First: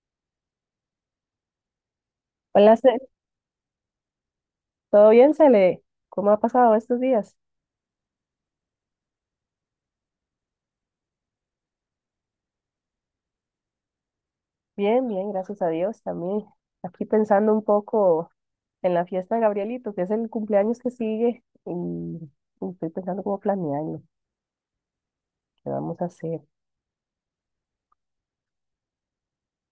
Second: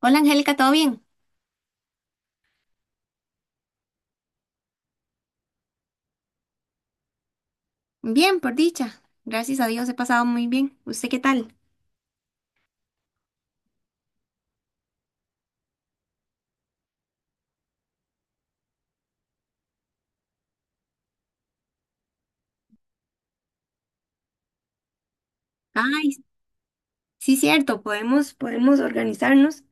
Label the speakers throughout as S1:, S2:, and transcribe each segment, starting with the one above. S1: Hola Angélica, ¿todo bien?
S2: Hola, ¿todo bien, Cele? ¿Cómo ha pasado estos días?
S1: Bien, por dicha. Gracias a Dios he pasado muy bien. ¿Usted qué tal?
S2: Bien, gracias a Dios también. Aquí pensando un poco en la fiesta de Gabrielito, que es el cumpleaños que sigue, y estoy pensando cómo planearlo, qué vamos a
S1: Ay,
S2: hacer.
S1: sí, cierto, podemos organizarnos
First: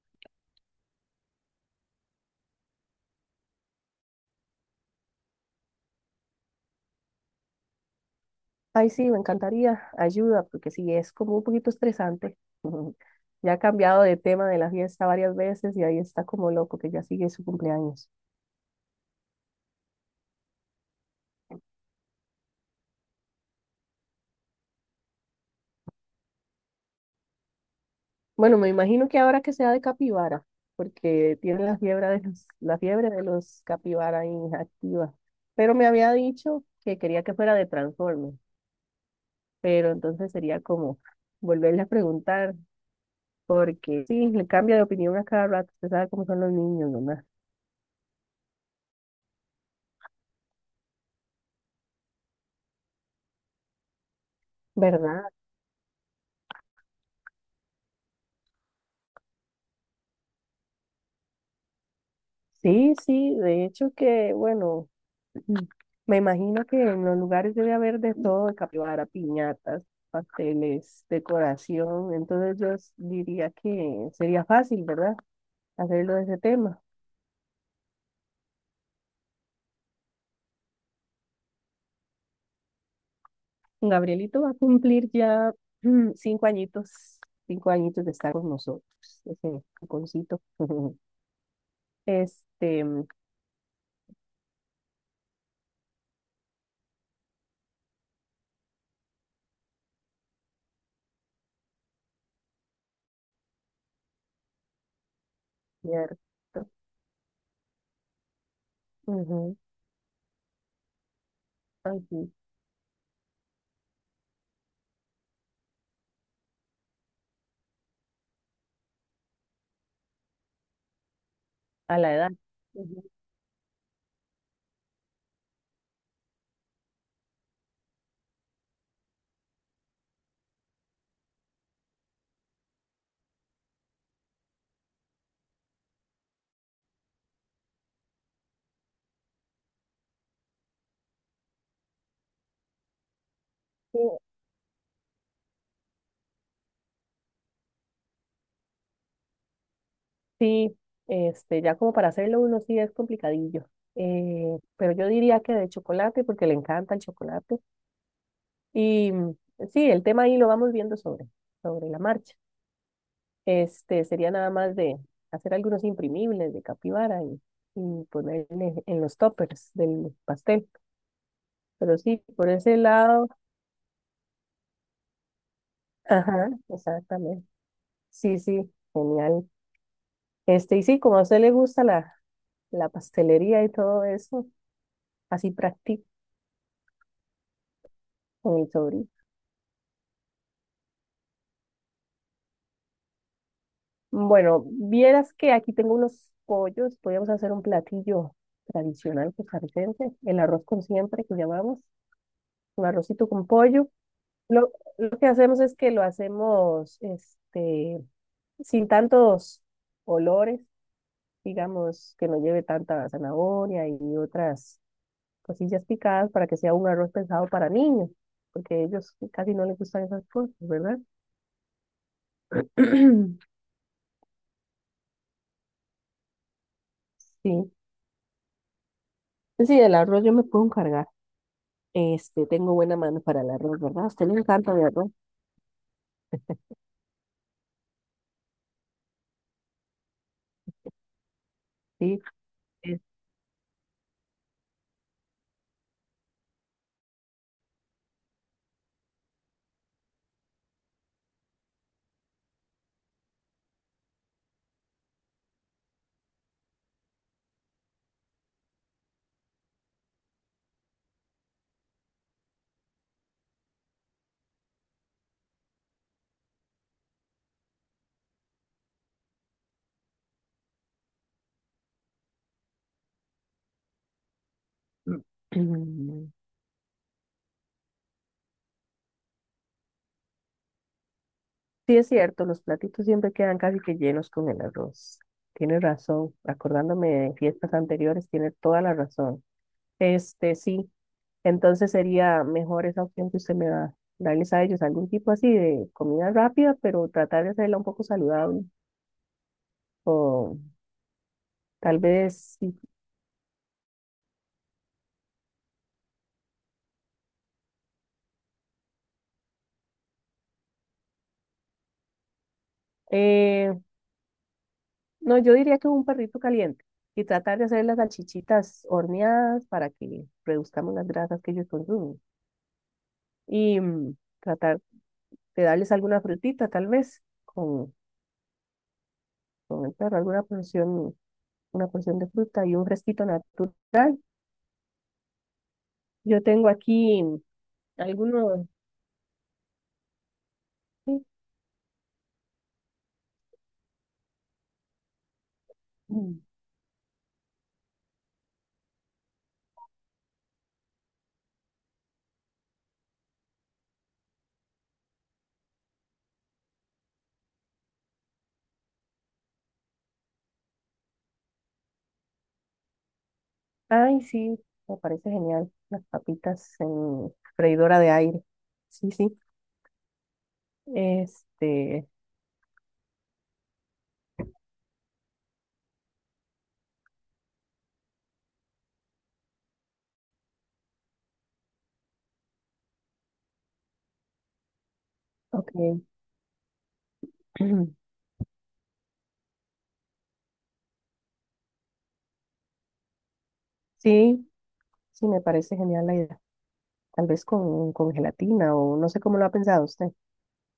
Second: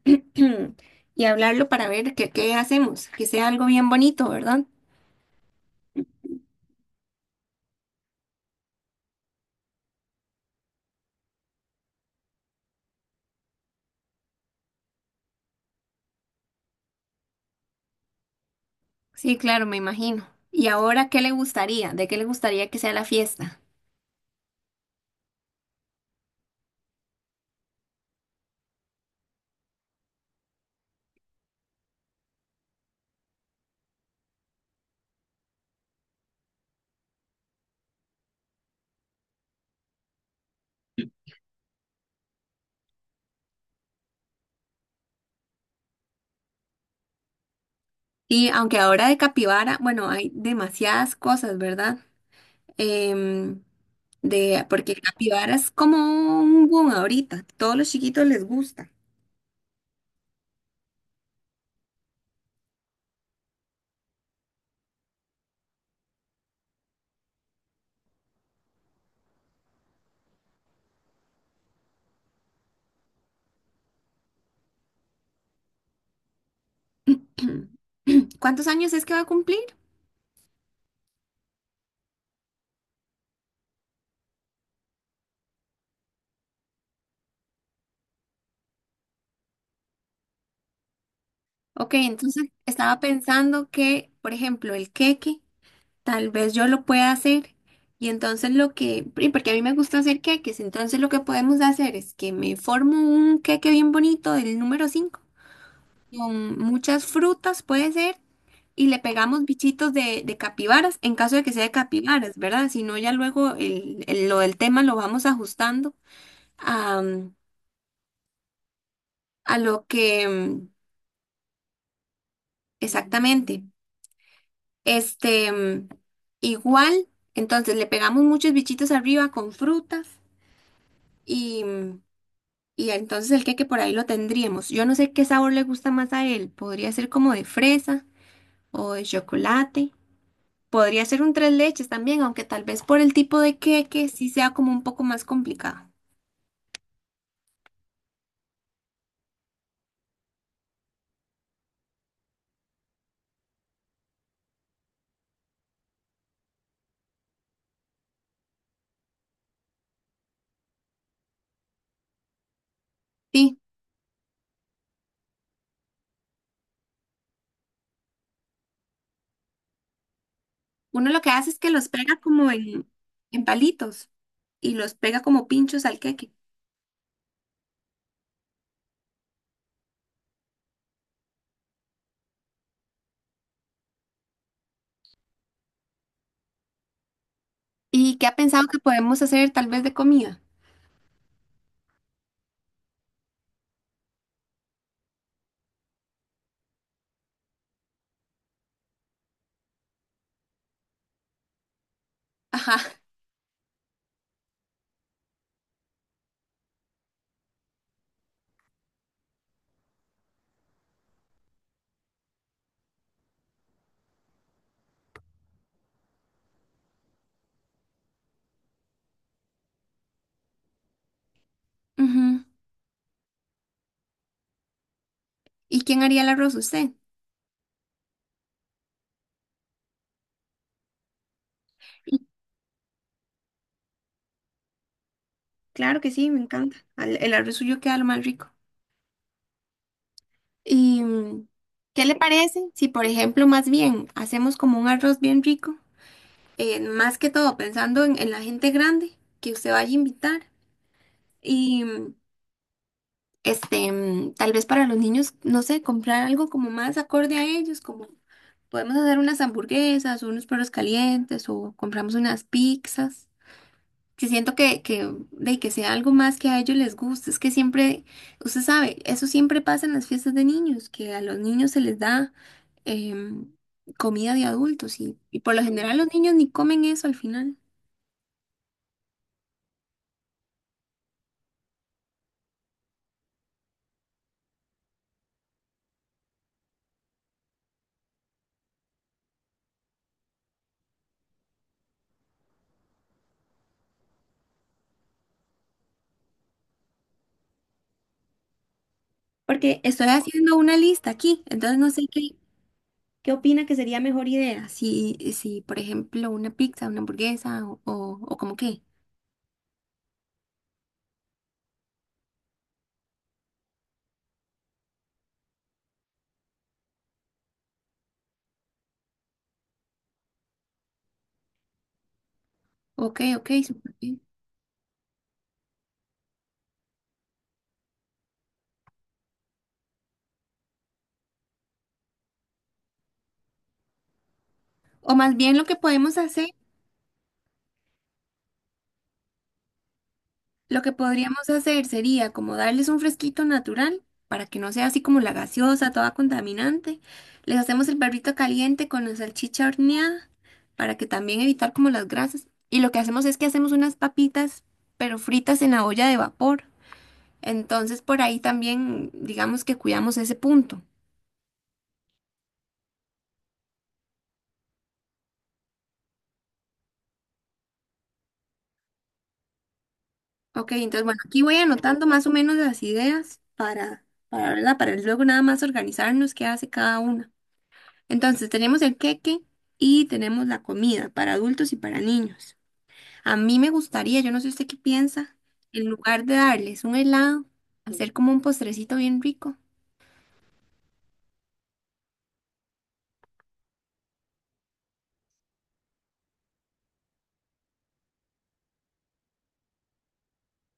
S1: y hablarlo para ver qué hacemos, que sea algo bien bonito, ¿verdad?
S2: Ay, sí, me encantaría ayuda, porque sí, es como un poquito estresante. Ya ha cambiado de tema de la fiesta varias veces y ahí está como loco que ya sigue su cumpleaños.
S1: Sí, claro, me imagino. ¿Y ahora qué le gustaría? ¿De qué le gustaría que sea la fiesta?
S2: Bueno, me imagino que ahora que sea de capibara, porque tiene la fiebre de los capibara inactiva. Pero me había dicho que quería que fuera de Transformers, pero entonces sería como volverle a preguntar, porque sí, le cambia de opinión a cada rato, usted sabe cómo son los niños, ¿verdad?
S1: Sí, aunque ahora de capibara, bueno, hay demasiadas cosas, ¿verdad? Em, de, porque
S2: ¿Verdad?
S1: capibara es como un boom ahorita, todos los chiquitos les gusta.
S2: Sí, sí, de hecho que, bueno. Mm. Me imagino que en los lugares debe haber de todo, de capibara, piñatas, pasteles, decoración. Entonces diría que sería fácil, ¿verdad? Hacerlo de ese tema.
S1: ¿Cuántos años es que va a cumplir?
S2: Gabrielito va a cumplir ya 5 añitos, 5 añitos de estar con nosotros, ese caponcito.
S1: Ok, entonces
S2: Este,
S1: estaba pensando que, por ejemplo, el queque, tal vez yo lo pueda hacer. Y entonces lo que, porque a mí me gusta hacer queques, entonces lo que podemos hacer es que me formo un queque bien bonito del número 5 con
S2: cierto.
S1: muchas frutas, puede ser, y le pegamos
S2: Ujú,
S1: bichitos de capibaras, en caso de que sea de
S2: así,
S1: capibaras, ¿verdad? Si no, ya luego lo del tema lo vamos ajustando a, a lo que
S2: a la edad. Ujú.
S1: exactamente. Este, mm, igual, entonces le pegamos muchos bichitos arriba con frutas y, y entonces el queque por ahí lo tendríamos. Yo no sé qué sabor le gusta más a él. Podría ser como de fresa o de chocolate. Podría ser un tres leches también, aunque tal vez por el tipo de queque
S2: Sí,
S1: sí sea como un poco más complicado.
S2: sí, este, ya como para hacerlo uno sí es complicadillo. Pero yo diría que de chocolate, porque le encanta el chocolate. Y sí, el tema ahí lo vamos viendo sobre la marcha.
S1: Sí,
S2: Este, sería nada más de hacer algunos imprimibles de capibara, y ponerle en los toppers del pastel.
S1: uno lo que hace es que los
S2: Pero
S1: pega
S2: sí, por
S1: como
S2: ese lado,
S1: en palitos y los pega como pinchos al queque.
S2: ajá, exactamente. Sí, sí, genial. Este, y sí, como a usted le gusta la pastelería y todo eso, así practica
S1: ¿Y qué ha
S2: con
S1: pensado
S2: el
S1: que
S2: sobrino.
S1: podemos hacer tal vez de comida?
S2: Bueno, vieras que aquí tengo unos pollos, podríamos hacer un platillo tradicional costarricense, el arroz con siempre que llamamos,
S1: Ajá.
S2: un arrocito con pollo. Lo, lo que hacemos es que lo hacemos este, sin tantos olores, digamos, que no lleve tanta zanahoria y otras cosillas picadas para que sea un arroz pensado para niños, porque ellos casi no les gustan esas cosas, ¿verdad?
S1: Ujú. ¿Y quién haría el arroz? ¿Usted?
S2: Sí, sí, del arroz yo me puedo encargar.
S1: Y
S2: Este, tengo buena mano para el arroz, ¿verdad? A usted le encanta el arroz.
S1: claro que sí, me encanta. El arroz suyo queda lo más rico. ¿Y qué le
S2: Sí,
S1: parece si,
S2: es-
S1: por ejemplo, más bien hacemos como un arroz bien rico? Más que todo pensando en la gente grande que usted vaya a invitar. Y tal vez para los niños, no sé, comprar algo como más acorde a ellos, como podemos hacer unas hamburguesas, o unos perros calientes o compramos unas pizzas. Que siento de que sea algo más que a ellos les guste. Es que siempre, usted sabe, eso siempre pasa en las fiestas de niños, que a los niños se les da em, comida de adultos y por lo general los niños ni comen eso al final.
S2: sí es cierto, los platitos siempre quedan casi que llenos con el arroz. Tiene razón, acordándome de fiestas anteriores, tiene toda la razón. Este, sí, entonces sería mejor esa opción que usted me da, darles a ellos algún tipo así de comida rápida, pero tratar de hacerla un poco saludable.
S1: Porque estoy haciendo
S2: O
S1: una lista aquí, entonces no
S2: tal
S1: sé
S2: vez, sí.
S1: qué opina que sería mejor idea. Si, por ejemplo, una pizza, una hamburguesa o como qué.
S2: No, yo diría que un perrito caliente y tratar de hacer las salchichitas horneadas para que reduzcamos las grasas que ellos consumen.
S1: Ok,
S2: Y
S1: súper bien.
S2: tratar de darles alguna frutita, tal vez, con el perro, alguna porción, una porción de fruta y un fresquito natural.
S1: O más bien lo que podemos
S2: Yo
S1: hacer.
S2: tengo aquí algunos.
S1: Lo que
S2: Sí,
S1: podríamos hacer sería como darles un fresquito natural para que no sea así como la gaseosa, toda
S2: mm,
S1: contaminante. Les hacemos el perrito caliente con la salchicha horneada para que también evitar como las grasas. Y lo que hacemos es que hacemos unas papitas, pero fritas en la olla de vapor. Entonces por ahí también digamos que cuidamos ese punto.
S2: ay, sí, me parece genial. Las papitas en freidora de aire. Sí, sí.
S1: Ok, entonces bueno, aquí voy anotando
S2: Este,
S1: más o menos las ideas para, ¿verdad? Para luego nada más organizarnos qué hace cada una. Entonces tenemos el queque y tenemos la comida para adultos y para niños. A mí me gustaría, yo no sé usted qué piensa, en
S2: ok.
S1: lugar de darles un helado, hacer como un postrecito bien rico,
S2: Sí, sí, me parece genial la idea. Tal vez con gelatina o no sé cómo lo ha pensado usted.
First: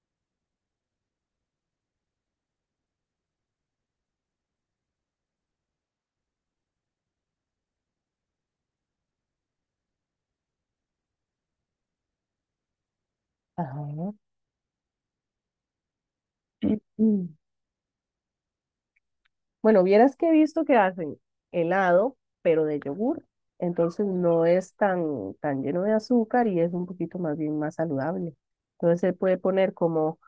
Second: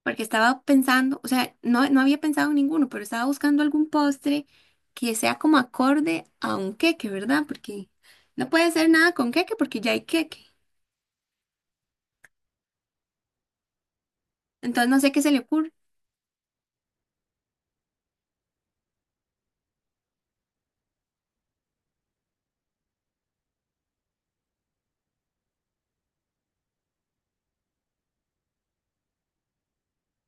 S1: porque estaba pensando, o sea, no había pensado en ninguno, pero estaba buscando algún postre que sea como acorde a un queque, ¿verdad? Porque no puede ser nada con queque porque ya hay queque.
S2: Ajá.
S1: Entonces no sé qué se le ocurre.
S2: Mm. Bueno, vieras que he visto que hacen helado, pero de yogur, entonces no es tan lleno de azúcar y es un poquito más bien más saludable. Entonces se puede poner como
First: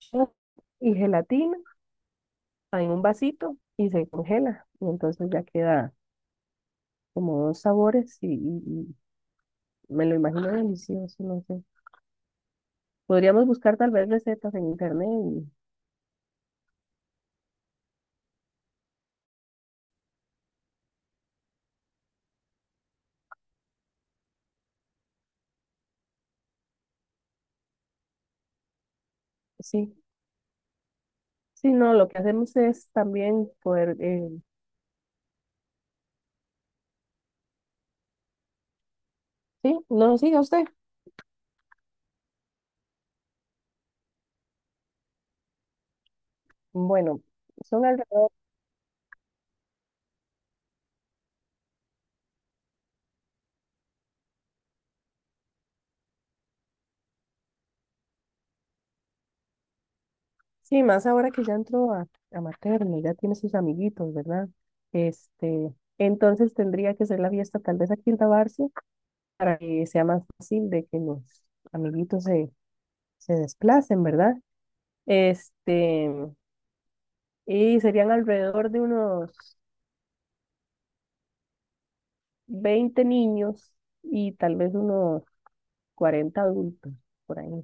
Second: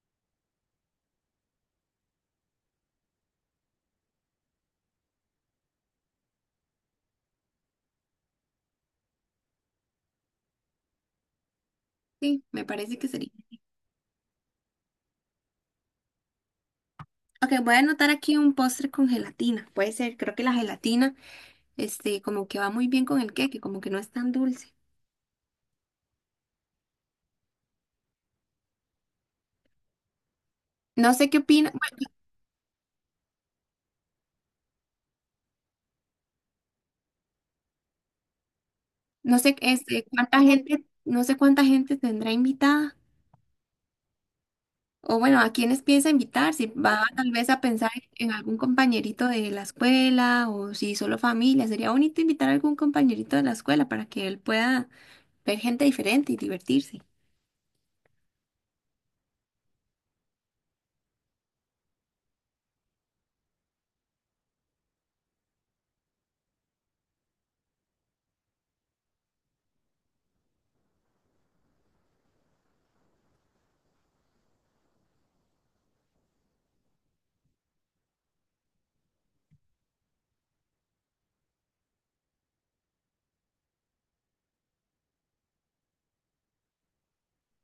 S2: yogur y gelatina en un vasito y se congela y entonces ya queda como dos sabores y y me lo imagino delicioso, no sé.
S1: Sí, me parece que sería.
S2: Podríamos buscar tal vez recetas en internet y
S1: Ok, voy a anotar aquí un postre con gelatina. Puede ser, creo que la gelatina, este, como que va muy bien con el queque, como que no es tan dulce.
S2: sí,
S1: No sé qué opina,
S2: sí, no,
S1: bueno,
S2: lo que hacemos es también poder,
S1: no sé,
S2: sí,
S1: este,
S2: no
S1: cuánta
S2: siga usted.
S1: gente, no sé cuánta gente tendrá invitada, o bueno, a quiénes piensa invitar, si va
S2: Bueno,
S1: tal vez a
S2: son
S1: pensar en
S2: alrededor,
S1: algún compañerito de la escuela, o si solo familia, sería bonito invitar a algún compañerito de la escuela para que él pueda ver gente diferente y divertirse.
S2: sí, más ahora que ya entró a materno, ya tiene sus amiguitos, ¿verdad? Este, entonces tendría que ser la fiesta tal vez aquí en Tabarce para que sea más fácil de que los amiguitos se desplacen, ¿verdad? Este, y serían alrededor de unos 20 niños y tal vez unos 40 adultos por ahí.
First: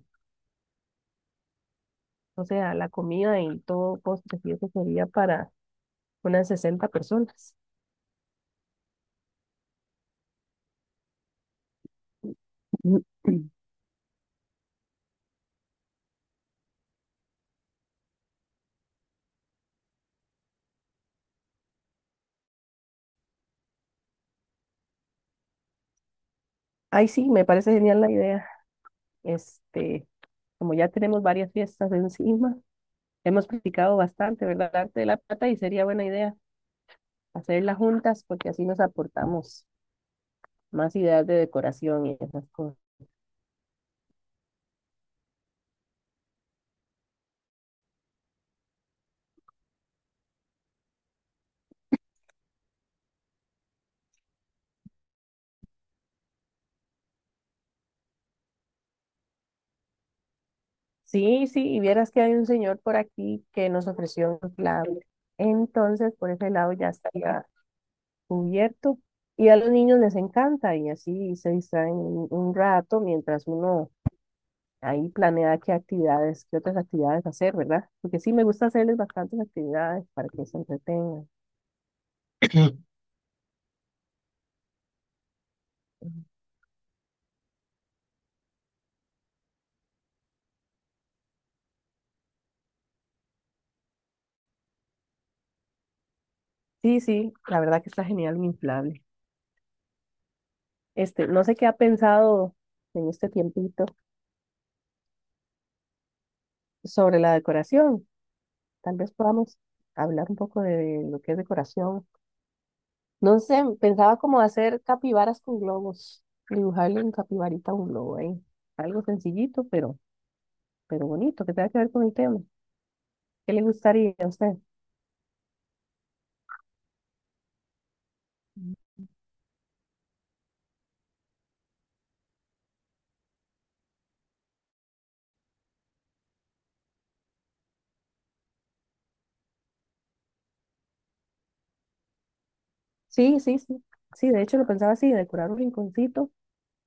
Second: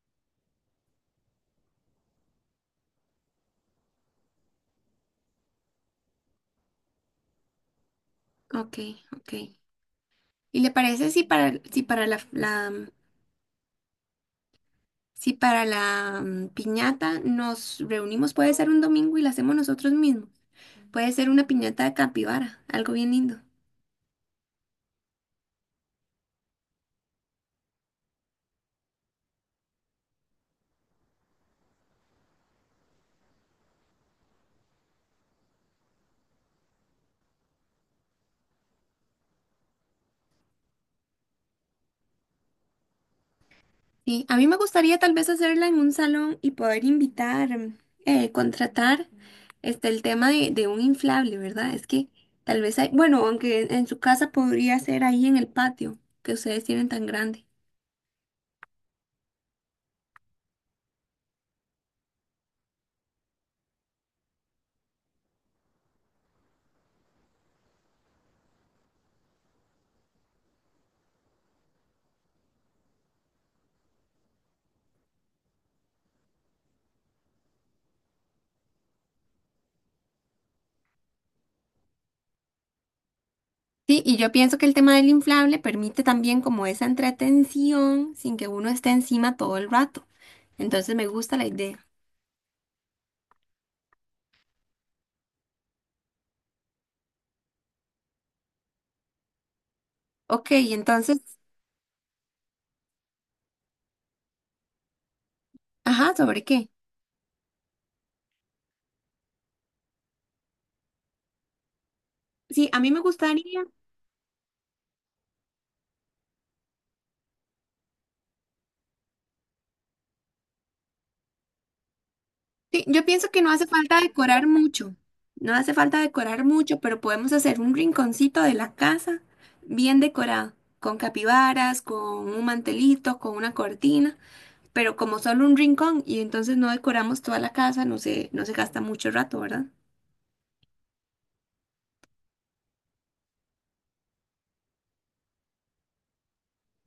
S2: O sea, la comida y todo postres y eso sería para unas 60 personas.
S1: Ok, ok. ¿Y le parece si para la, la, mm, si para la piñata nos reunimos, puede ser un domingo y la hacemos nosotros mismos? Puede ser una piñata de capibara, algo bien lindo.
S2: Ay, sí, me parece genial la idea. Este, como ya tenemos varias fiestas encima, hemos practicado bastante, ¿verdad? El arte de la plata y sería buena idea hacerlas juntas porque así nos aportamos más ideas de decoración y esas cosas.
S1: Sí, a mí me gustaría tal vez hacerla en un salón y poder invitar, contratar este, el tema de un inflable, ¿verdad? Es que tal vez hay, bueno, aunque en su casa podría ser ahí en el patio que ustedes tienen tan grande.
S2: Sí, sí, y vieras que hay un señor por aquí que nos ofreció un clave. Entonces, por ese lado ya estaría cubierto. Y a los niños les encanta y así se distraen un rato mientras uno ahí planea qué actividades, qué otras actividades hacer, ¿verdad? Porque sí, me gusta hacerles bastantes actividades para que se entretengan.
S1: Sí, y yo pienso que el tema del inflable permite también como esa entretención sin que uno esté encima todo el rato. Entonces me gusta la idea.
S2: Sí, sí, la verdad que está genial mi inflable.
S1: Ok, entonces,
S2: Este, no sé qué ha pensado en este tiempito
S1: ajá, ¿sobre qué?
S2: sobre la decoración. Tal vez podamos hablar un poco de lo que es decoración.
S1: Sí, a mí me
S2: No sé,
S1: gustaría.
S2: pensaba como hacer capibaras con globos, dibujarle un capibarita a un globo ahí. Algo sencillito, pero bonito, que tenga que ver con el tema.
S1: Sí, yo pienso que no
S2: ¿Qué le
S1: hace falta
S2: gustaría a
S1: decorar
S2: usted?
S1: mucho, no hace falta decorar mucho, pero podemos hacer un rinconcito de la casa bien decorado, con capibaras, con un mantelito, con una cortina, pero como solo un rincón y entonces no decoramos toda la casa, no se gasta mucho rato, ¿verdad?
S2: Sí, sí, sí. Sí, de hecho lo pensaba así, decorar un rinconcito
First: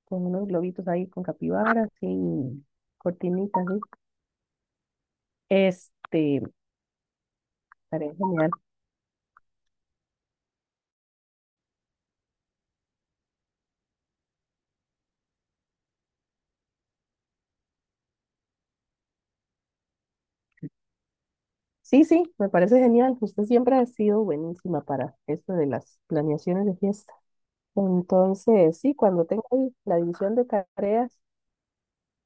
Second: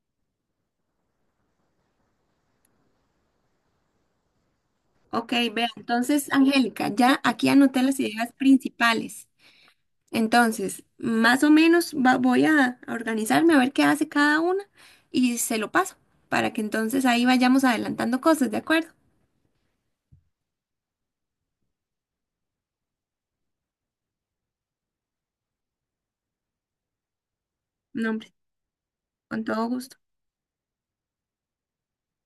S2: con unos globitos ahí con capibaras y cortinitas, ¿sí?
S1: Ok, vea, entonces,
S2: Este,
S1: Angélica, ya aquí anoté las
S2: estaría
S1: ideas
S2: genial.
S1: principales. Entonces, más o menos voy a organizarme a ver qué hace cada una y se lo paso para que entonces ahí vayamos adelantando cosas, ¿de acuerdo?
S2: Sí, sí, me parece genial. Usted siempre ha sido buenísima para esto de las planeaciones de fiesta.
S1: No, hombre,
S2: Entonces, sí, cuando tenga
S1: con todo
S2: ahí
S1: gusto.
S2: la división de tareas,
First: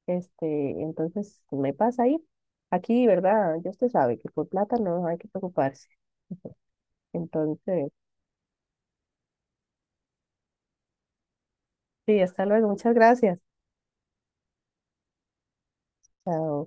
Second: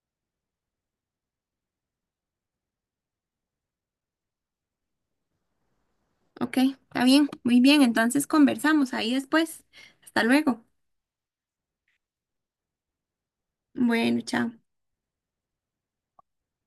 S2: este, entonces me pasa ahí. Aquí, ¿verdad? Ya usted sabe que por plata no hay que preocuparse.
S1: Ok, está bien, muy bien,
S2: Entonces,
S1: entonces conversamos ahí después. Hasta luego.
S2: sí, hasta luego. Muchas gracias.
S1: Bueno, chao.
S2: Chao.